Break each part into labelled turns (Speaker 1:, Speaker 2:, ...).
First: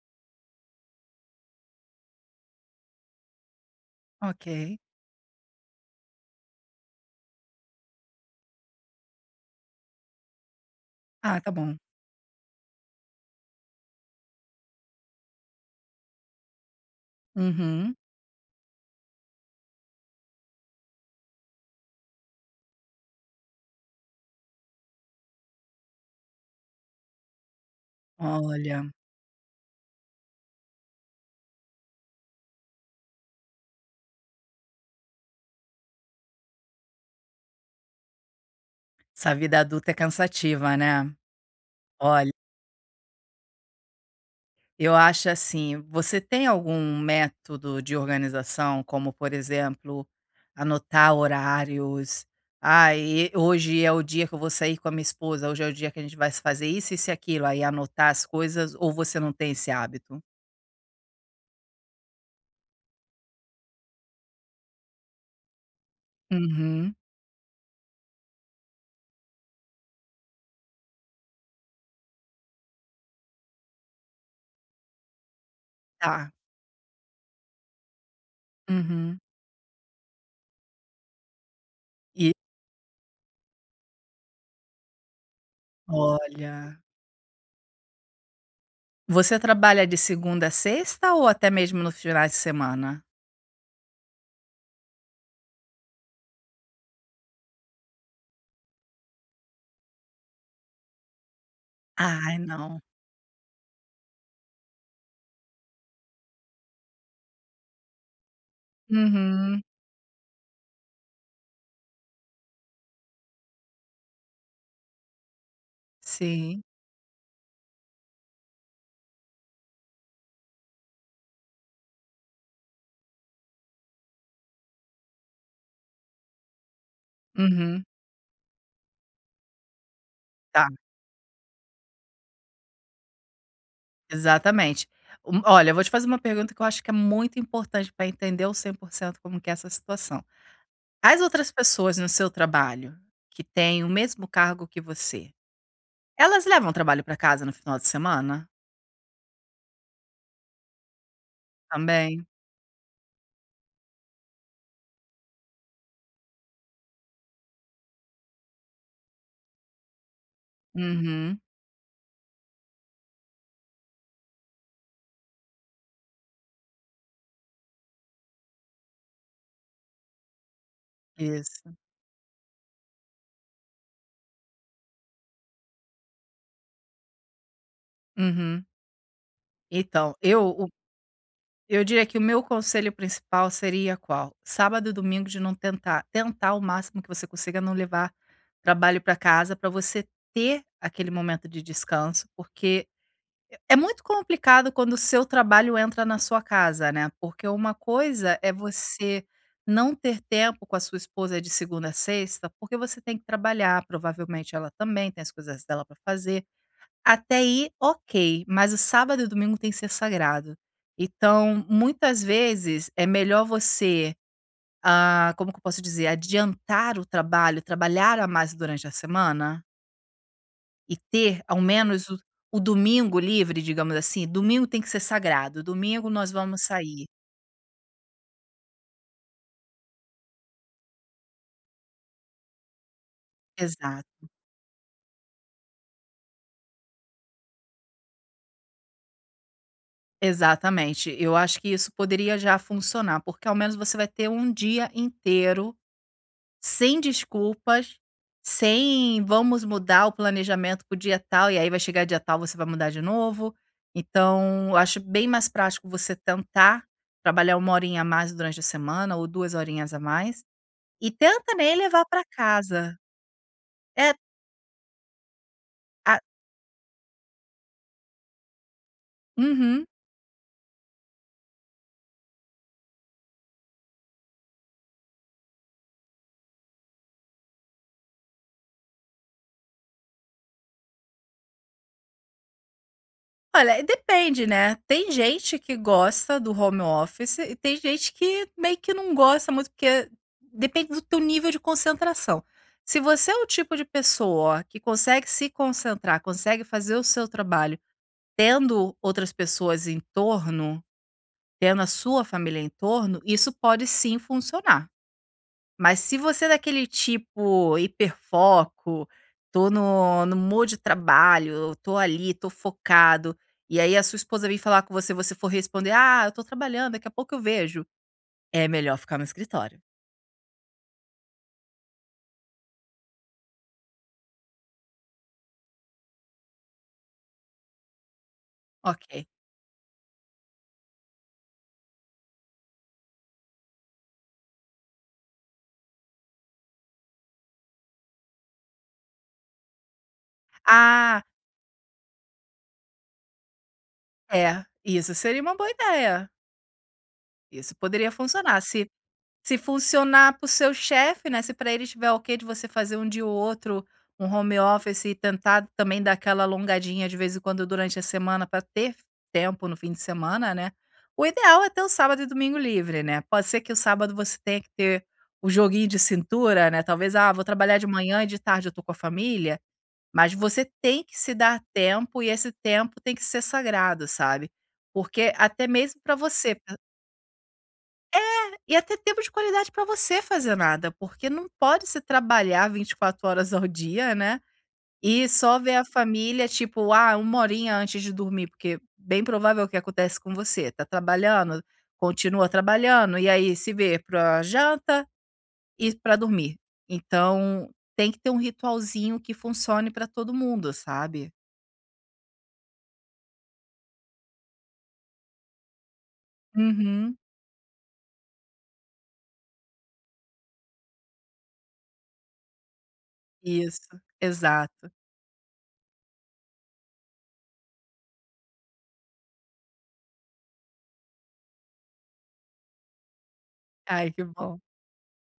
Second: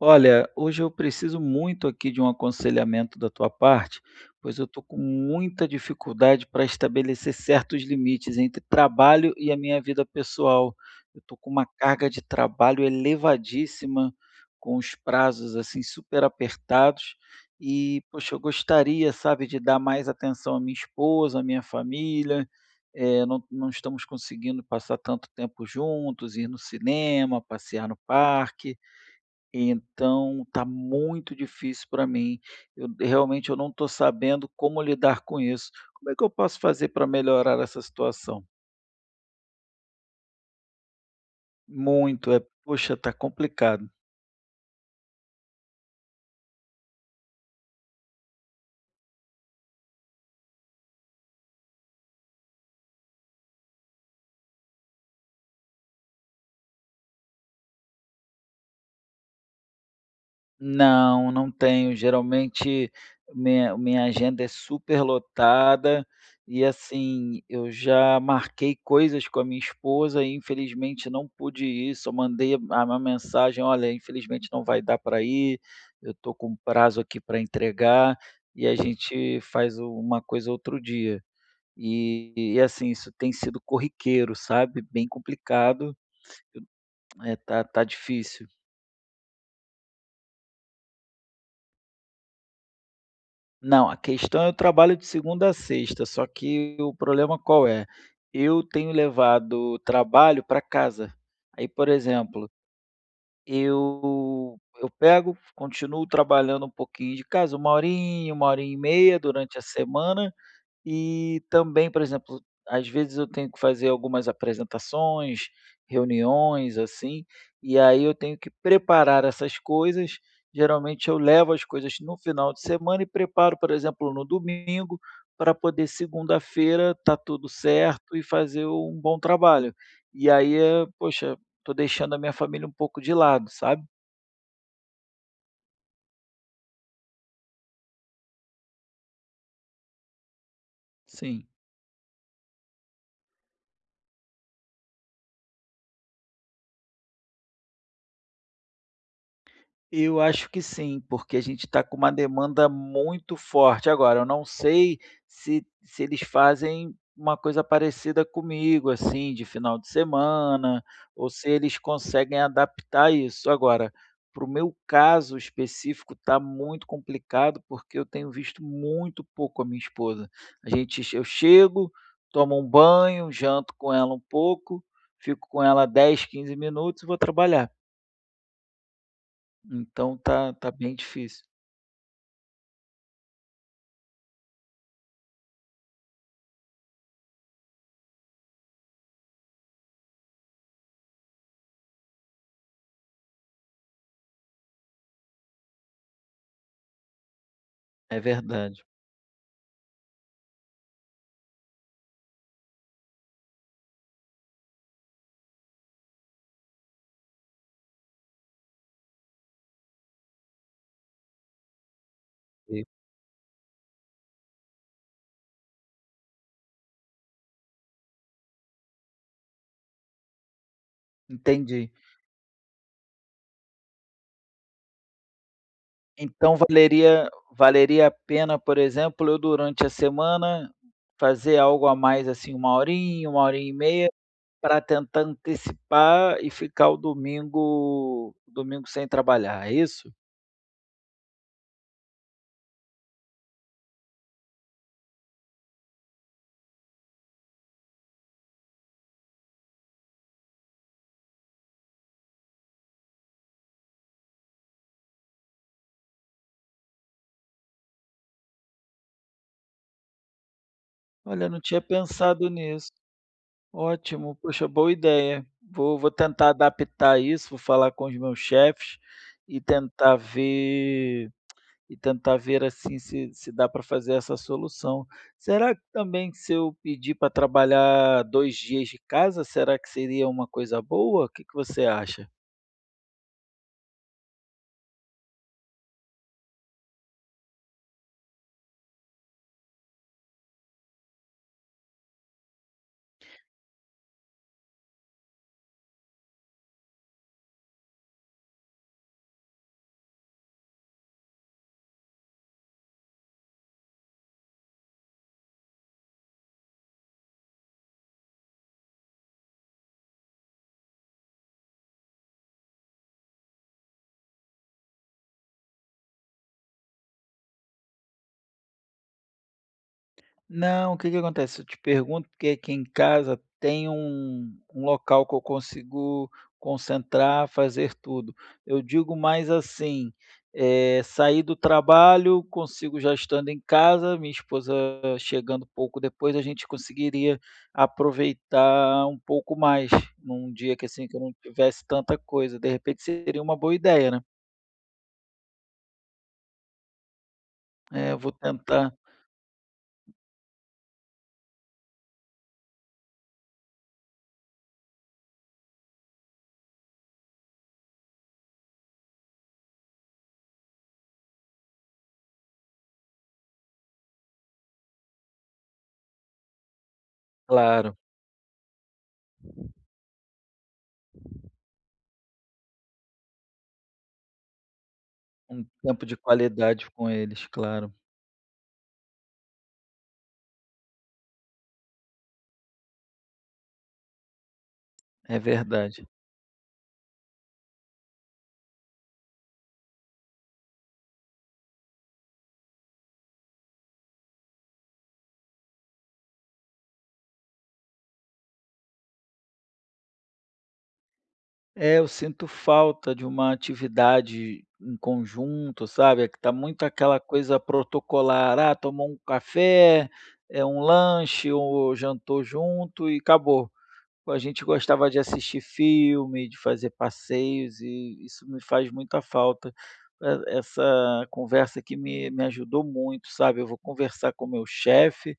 Speaker 1: Olha, hoje eu preciso muito aqui de um aconselhamento da tua parte, pois eu
Speaker 2: Ok.
Speaker 1: estou com muita dificuldade para estabelecer certos limites entre trabalho e a minha vida pessoal. Eu estou
Speaker 2: Ah, tá
Speaker 1: com uma
Speaker 2: bom.
Speaker 1: carga de trabalho elevadíssima, com os prazos assim super apertados.
Speaker 2: Uhum.
Speaker 1: E, poxa, eu gostaria, sabe, de dar mais atenção à minha esposa, à minha família. Não, não estamos conseguindo passar tanto tempo juntos, ir no cinema, passear no parque,
Speaker 2: Olha,
Speaker 1: então tá muito difícil para mim. Eu realmente eu não estou sabendo como lidar com isso. Como é que eu posso fazer para melhorar essa situação?
Speaker 2: essa vida adulta é cansativa, né? Olha,
Speaker 1: Muito, é, poxa, tá complicado.
Speaker 2: eu acho assim, você tem algum método de organização, como, por exemplo, anotar horários? Ah, e hoje é o dia que eu vou sair com a minha esposa, hoje é o dia que a gente vai fazer isso, isso e aquilo, aí anotar as coisas, ou você não tem esse hábito?
Speaker 1: Não, não tenho. Geralmente, minha agenda é superlotada e,
Speaker 2: Uhum.
Speaker 1: assim, eu já marquei coisas com a minha esposa e, infelizmente, não pude ir. Só mandei a uma mensagem: "Olha, infelizmente não vai dar para ir, eu
Speaker 2: Tá.
Speaker 1: estou com um prazo aqui para entregar", e a
Speaker 2: Uhum.
Speaker 1: gente uma coisa outro dia.
Speaker 2: E
Speaker 1: E, assim, isso tem sido corriqueiro, sabe, bem complicado.
Speaker 2: olha,
Speaker 1: É, tá difícil.
Speaker 2: você trabalha de segunda a sexta ou até mesmo no final de semana?
Speaker 1: Não, a questão é o trabalho de segunda a sexta, só que o problema qual é? Eu tenho levado trabalho para casa. Aí, por
Speaker 2: Ai,
Speaker 1: exemplo,
Speaker 2: não.
Speaker 1: eu pego, continuo trabalhando um pouquinho de casa, 1 horinha, uma horinha e meia durante a
Speaker 2: Uhum.
Speaker 1: semana, e também, por exemplo, às vezes eu tenho que fazer algumas apresentações,
Speaker 2: Sim.
Speaker 1: reuniões, assim, e aí eu tenho que preparar essas coisas. Geralmente eu levo as coisas no final de semana e preparo, por exemplo, no domingo, para poder segunda-feira tá tudo
Speaker 2: Uhum.
Speaker 1: certo e fazer um bom trabalho. E aí,
Speaker 2: Tá,
Speaker 1: poxa, tô deixando a minha família um pouco de lado, sabe?
Speaker 2: exatamente. Olha, eu vou te fazer uma pergunta que eu acho que é muito importante para entender o 100% como que é essa situação. As
Speaker 1: Sim.
Speaker 2: outras pessoas no seu trabalho, que têm o mesmo cargo que você, elas levam o trabalho para casa no final de semana?
Speaker 1: Eu acho que sim, porque a gente está com uma
Speaker 2: Também?
Speaker 1: demanda muito forte. Agora, eu não sei se eles fazem uma coisa parecida comigo, assim, de final de semana, ou
Speaker 2: Uhum.
Speaker 1: se eles conseguem adaptar isso. Agora, para o meu caso específico, está muito complicado, porque eu tenho visto muito pouco a minha esposa. A gente, eu
Speaker 2: Isso.
Speaker 1: chego, tomo um banho, janto com ela um pouco, fico com ela 10, 15 minutos e vou trabalhar.
Speaker 2: Uhum. Então,
Speaker 1: Então, tá, tá bem difícil.
Speaker 2: eu diria que o meu conselho principal seria qual? Sábado e domingo de não tentar o máximo que você consiga não levar trabalho para casa para você ter aquele momento de descanso, porque é muito complicado quando o seu trabalho entra na sua casa, né? Porque uma
Speaker 1: É
Speaker 2: coisa é
Speaker 1: verdade.
Speaker 2: você não ter tempo com a sua esposa de segunda a sexta, porque você tem que trabalhar, provavelmente ela também tem as coisas dela para fazer. Até aí, ok, mas o sábado e o domingo tem que ser sagrado. Então, muitas
Speaker 1: E
Speaker 2: vezes é melhor você, ah, como que eu posso dizer, adiantar o trabalho, trabalhar a mais durante a semana e ter ao
Speaker 1: entendi.
Speaker 2: menos o domingo livre, digamos assim, domingo tem que ser sagrado, domingo nós
Speaker 1: Então
Speaker 2: vamos sair.
Speaker 1: valeria a pena, por exemplo, eu durante a semana fazer algo a mais, assim, uma horinha e meia,
Speaker 2: Exato,
Speaker 1: para tentar antecipar e ficar o domingo sem trabalhar, é isso?
Speaker 2: exatamente. Eu acho que isso poderia já funcionar, porque ao menos você vai ter um dia inteiro sem desculpas, sem vamos mudar o planejamento para o dia tal, e aí vai chegar dia tal, você vai mudar de novo. Então, eu acho bem mais prático você tentar trabalhar 1 horinha a mais durante a semana ou 2 horinhas a mais, e
Speaker 1: Olha, eu
Speaker 2: tenta
Speaker 1: não
Speaker 2: nem
Speaker 1: tinha
Speaker 2: levar para
Speaker 1: pensado nisso.
Speaker 2: casa. É.
Speaker 1: Ótimo, poxa, boa ideia. Vou tentar adaptar isso, vou falar com os meus chefes e
Speaker 2: Uhum.
Speaker 1: tentar ver assim, se dá para fazer essa solução. Será que também se eu pedir para trabalhar 2 dias de casa, será que seria uma coisa boa? O que que você acha?
Speaker 2: Olha, e depende, né. Tem gente que gosta do home office e tem gente que meio que não gosta muito, porque depende do teu nível de concentração. Se você é o tipo de pessoa que consegue se concentrar, consegue fazer o seu trabalho tendo outras pessoas em torno, tendo a sua família em torno, isso pode sim funcionar. Mas se você é daquele tipo hiperfoco, tô no mood de trabalho, tô ali, tô focado, e aí a sua esposa vem falar com você, você for responder: "Ah, eu tô trabalhando, daqui a pouco eu vejo", é melhor ficar no escritório.
Speaker 1: Não, o que que acontece? Eu te pergunto porque aqui em casa tem um local que eu consigo concentrar, fazer tudo. Eu digo
Speaker 2: Ok.
Speaker 1: mais assim, saí do trabalho, consigo já estando em casa, minha esposa chegando pouco depois, a gente conseguiria aproveitar um pouco mais, num dia que, assim, que eu
Speaker 2: Ah,
Speaker 1: não tivesse tanta coisa. De repente seria uma boa ideia, né.
Speaker 2: é, isso seria uma boa ideia. Isso poderia
Speaker 1: É, eu vou
Speaker 2: funcionar.
Speaker 1: tentar.
Speaker 2: Se funcionar para o seu chefe, né, se para ele estiver ok de você fazer um dia ou outro, um home office e tentar também dar aquela alongadinha de vez em quando durante a semana para ter tempo no fim de semana, né. O ideal é ter o sábado e domingo livre, né. Pode ser que o sábado você tenha que ter o joguinho de cintura, né, talvez: "Ah, vou trabalhar de
Speaker 1: Claro,
Speaker 2: manhã e de tarde eu estou com a família", mas você tem que se dar tempo e esse tempo tem que ser sagrado, sabe. Porque
Speaker 1: um
Speaker 2: até mesmo
Speaker 1: tempo
Speaker 2: para
Speaker 1: de
Speaker 2: você
Speaker 1: qualidade com eles, claro.
Speaker 2: e até tempo de qualidade para você fazer nada, porque não pode se trabalhar 24 horas ao dia, né, e
Speaker 1: É
Speaker 2: só ver a
Speaker 1: verdade.
Speaker 2: família, tipo, ah, 1 horinha antes de dormir, porque bem provável que acontece com você, tá trabalhando, continua trabalhando, e aí se vê pra janta e pra dormir. Então, tem que ter um ritualzinho que funcione pra todo mundo, sabe.
Speaker 1: É, eu sinto falta de uma atividade em conjunto, sabe, é que tá muito
Speaker 2: Uhum.
Speaker 1: aquela coisa protocolar, ah, tomou um café, é um lanche ou jantou junto e acabou.
Speaker 2: Isso,
Speaker 1: A gente
Speaker 2: exato.
Speaker 1: gostava de assistir filme, de fazer passeios e isso me faz muita falta. Essa conversa aqui me ajudou muito, sabe, eu vou
Speaker 2: Ai, que
Speaker 1: conversar com o
Speaker 2: bom.
Speaker 1: meu chefe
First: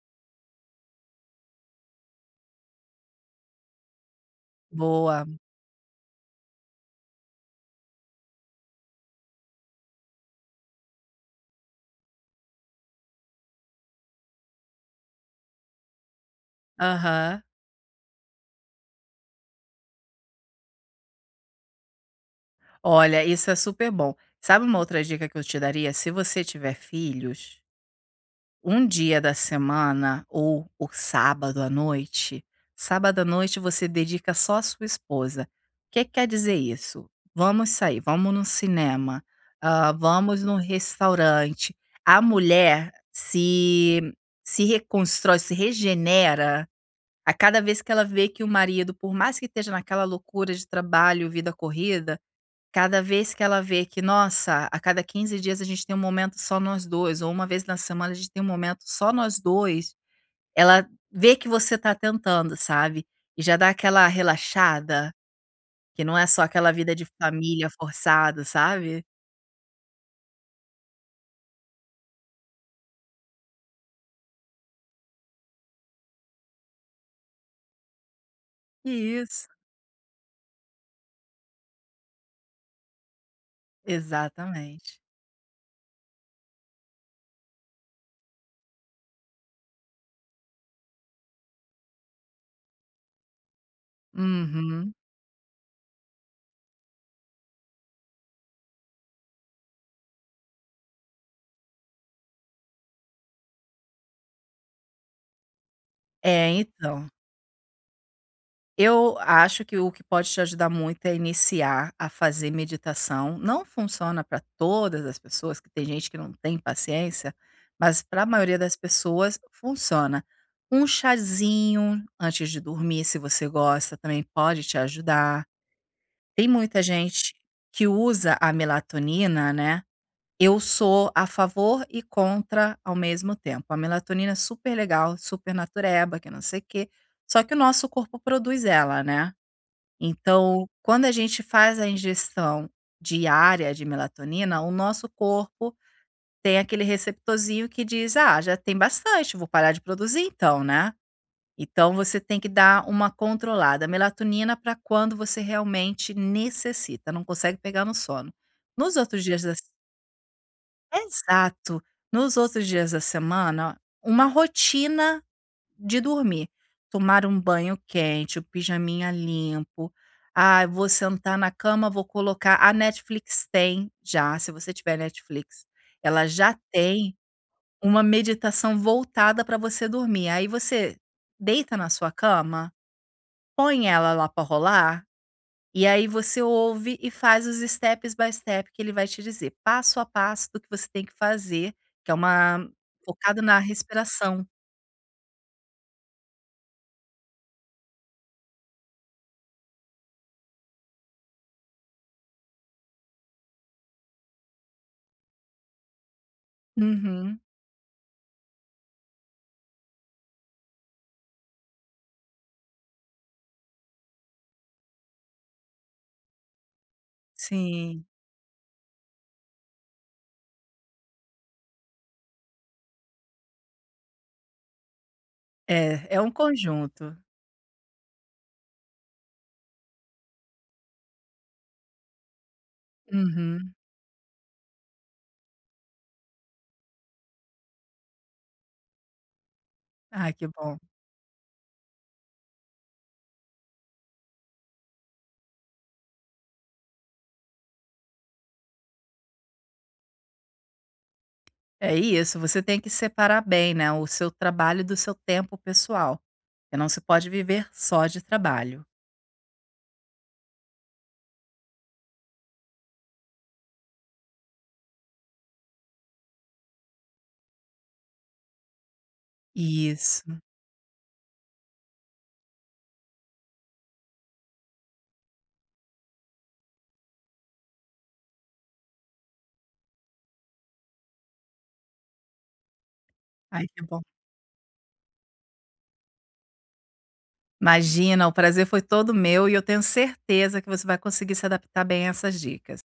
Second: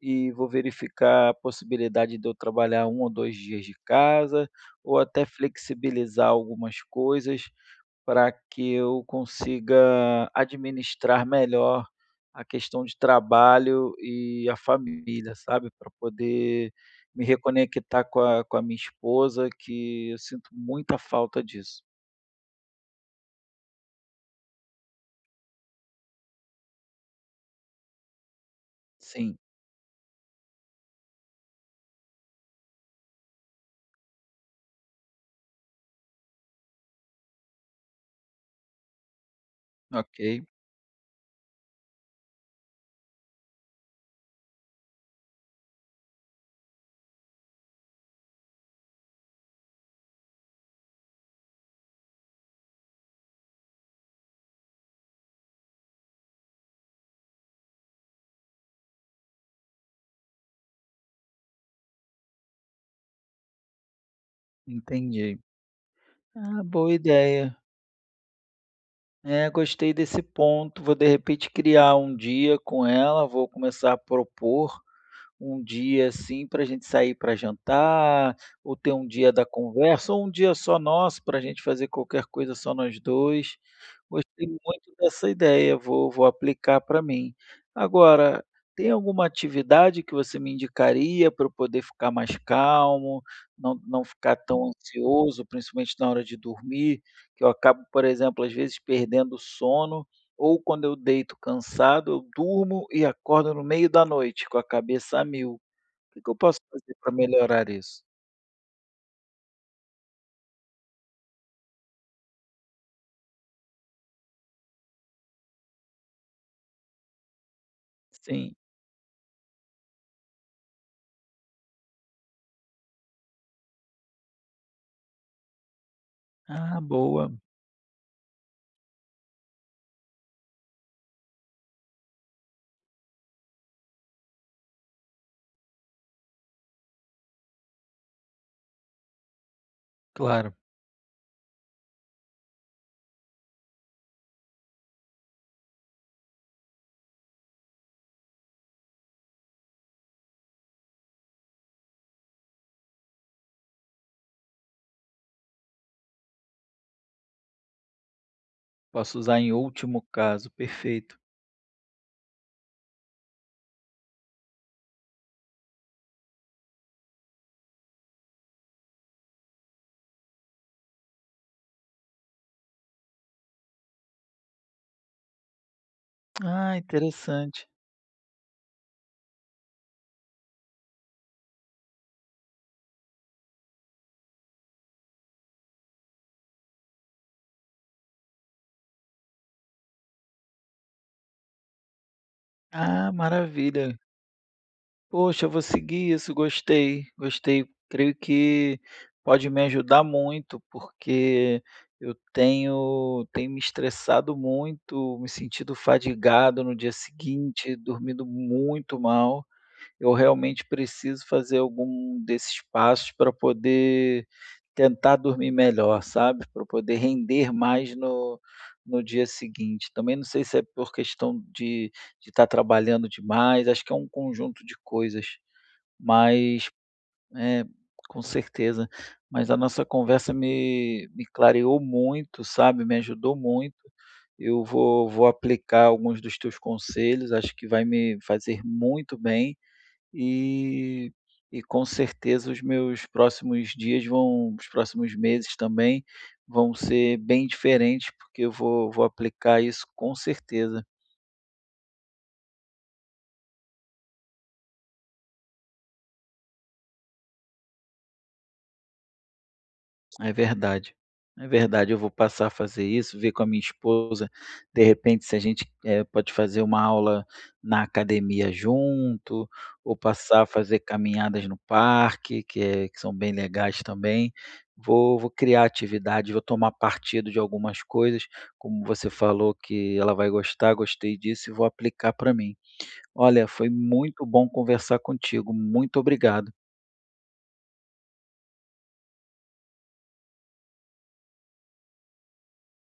Speaker 1: e vou verificar a possibilidade de eu trabalhar um ou 2 dias de casa, ou
Speaker 2: Boa.
Speaker 1: até flexibilizar algumas coisas para que eu consiga administrar melhor a questão de trabalho e a família, sabe, para poder me
Speaker 2: Aham.
Speaker 1: reconectar com a minha esposa, que eu sinto muita falta disso.
Speaker 2: Olha, isso é super bom. Sabe uma outra dica que eu te daria? Se você tiver filhos, um dia da
Speaker 1: Sim,
Speaker 2: semana ou o sábado à noite você dedica só à sua esposa. O que quer dizer isso? Vamos sair, vamos no cinema, ah,
Speaker 1: ok,
Speaker 2: vamos num restaurante. A mulher se reconstrói, se regenera a cada vez que ela vê que o marido, por mais que esteja naquela loucura de trabalho, vida corrida, cada vez que ela vê que, nossa, a cada 15 dias a gente tem um momento só nós dois ou uma vez na semana a gente tem um momento só nós dois, ela vê que você tá tentando, sabe, e já dá aquela relaxada,
Speaker 1: entendi.
Speaker 2: que não é só
Speaker 1: Ah,
Speaker 2: aquela
Speaker 1: boa
Speaker 2: vida de
Speaker 1: ideia.
Speaker 2: família forçada, sabe.
Speaker 1: É, gostei desse ponto. Vou de repente criar um dia com ela, vou começar a propor um dia assim para a gente sair para jantar, ou ter um dia da
Speaker 2: Isso,
Speaker 1: conversa, ou um dia só nosso para a gente fazer qualquer coisa só nós 2. Gostei muito
Speaker 2: exatamente.
Speaker 1: dessa ideia, vou aplicar para mim. Agora, tem alguma atividade que você me indicaria para eu poder ficar mais calmo, não ficar tão
Speaker 2: Uhum.
Speaker 1: ansioso, principalmente na hora de dormir, que eu acabo, por exemplo, às vezes perdendo o sono ou quando eu deito cansado, eu durmo e acordo no meio da noite com a cabeça a mil. O que que eu
Speaker 2: É,
Speaker 1: posso fazer
Speaker 2: então.
Speaker 1: para melhorar isso?
Speaker 2: Eu acho que o que pode te ajudar muito é iniciar a fazer meditação. Não funciona para todas as pessoas, que tem gente que não tem paciência, mas para a
Speaker 1: Sim.
Speaker 2: maioria das pessoas funciona. Um chazinho antes de dormir, se você gosta, também pode te ajudar. Tem
Speaker 1: Ah,
Speaker 2: muita
Speaker 1: boa.
Speaker 2: gente que usa a melatonina, né? Eu sou a favor e contra ao mesmo tempo. A melatonina é super legal, super natureba, que não sei o quê. Só que o nosso corpo produz ela, né?
Speaker 1: Claro,
Speaker 2: Então, quando a gente faz a ingestão diária de melatonina, o nosso corpo tem aquele receptorzinho que diz: "Ah, já tem bastante, vou parar de produzir então, né?". Então você tem que dar uma controlada. Melatonina para quando você realmente necessita, não consegue pegar no sono. Nos
Speaker 1: posso
Speaker 2: outros
Speaker 1: usar
Speaker 2: dias
Speaker 1: em
Speaker 2: da,
Speaker 1: último caso, perfeito.
Speaker 2: exato. Nos outros dias da semana, uma rotina de dormir. Tomar um banho quente, o pijaminha limpo. Ah, vou sentar na cama, vou colocar a Netflix tem já, se você tiver Netflix, ela já
Speaker 1: Ah,
Speaker 2: tem
Speaker 1: interessante.
Speaker 2: uma meditação voltada para você dormir. Aí você deita na sua cama, põe ela lá para rolar, e aí você ouve e faz os steps by step que ele vai te dizer, passo a passo do que você tem que fazer, que é uma
Speaker 1: Ah,
Speaker 2: focado na
Speaker 1: maravilha.
Speaker 2: respiração.
Speaker 1: Poxa, eu vou seguir isso, gostei, gostei. Creio que pode me ajudar muito, porque eu tenho, tenho me estressado muito, me sentido fadigado no dia
Speaker 2: Uhum,
Speaker 1: seguinte, dormindo muito mal. Eu realmente preciso fazer algum desses passos para poder tentar dormir melhor, sabe? Para poder render mais
Speaker 2: sim.
Speaker 1: no, no dia seguinte. Também não sei se é por questão de estar trabalhando demais, acho que é um conjunto de coisas,
Speaker 2: É, é um
Speaker 1: mas
Speaker 2: conjunto.
Speaker 1: é, com certeza. Mas a nossa conversa me, me clareou muito, sabe? Me ajudou
Speaker 2: Uhum.
Speaker 1: muito. Eu vou aplicar alguns dos teus conselhos, acho que vai me fazer muito bem
Speaker 2: Ah, que bom.
Speaker 1: e e com certeza os meus próximos dias vão os próximos meses também vão ser bem diferentes, porque eu vou aplicar isso com certeza.
Speaker 2: É isso, você tem que separar bem, né, o seu trabalho do seu tempo pessoal, porque não se pode viver só de trabalho.
Speaker 1: É verdade. É verdade, eu vou passar a fazer isso, ver com a minha esposa, de repente, se a gente, pode fazer uma aula na academia junto, ou
Speaker 2: Isso.
Speaker 1: passar a fazer caminhadas no parque, que são bem legais também. Vou criar atividade, vou tomar partido de algumas coisas, como você falou que ela vai gostar, gostei disso e vou aplicar para mim. Olha,
Speaker 2: Ai,
Speaker 1: foi
Speaker 2: que bom.
Speaker 1: muito bom conversar contigo, muito obrigado.
Speaker 2: Imagina, o prazer foi todo meu e eu tenho certeza que você vai conseguir se adaptar bem a essas dicas.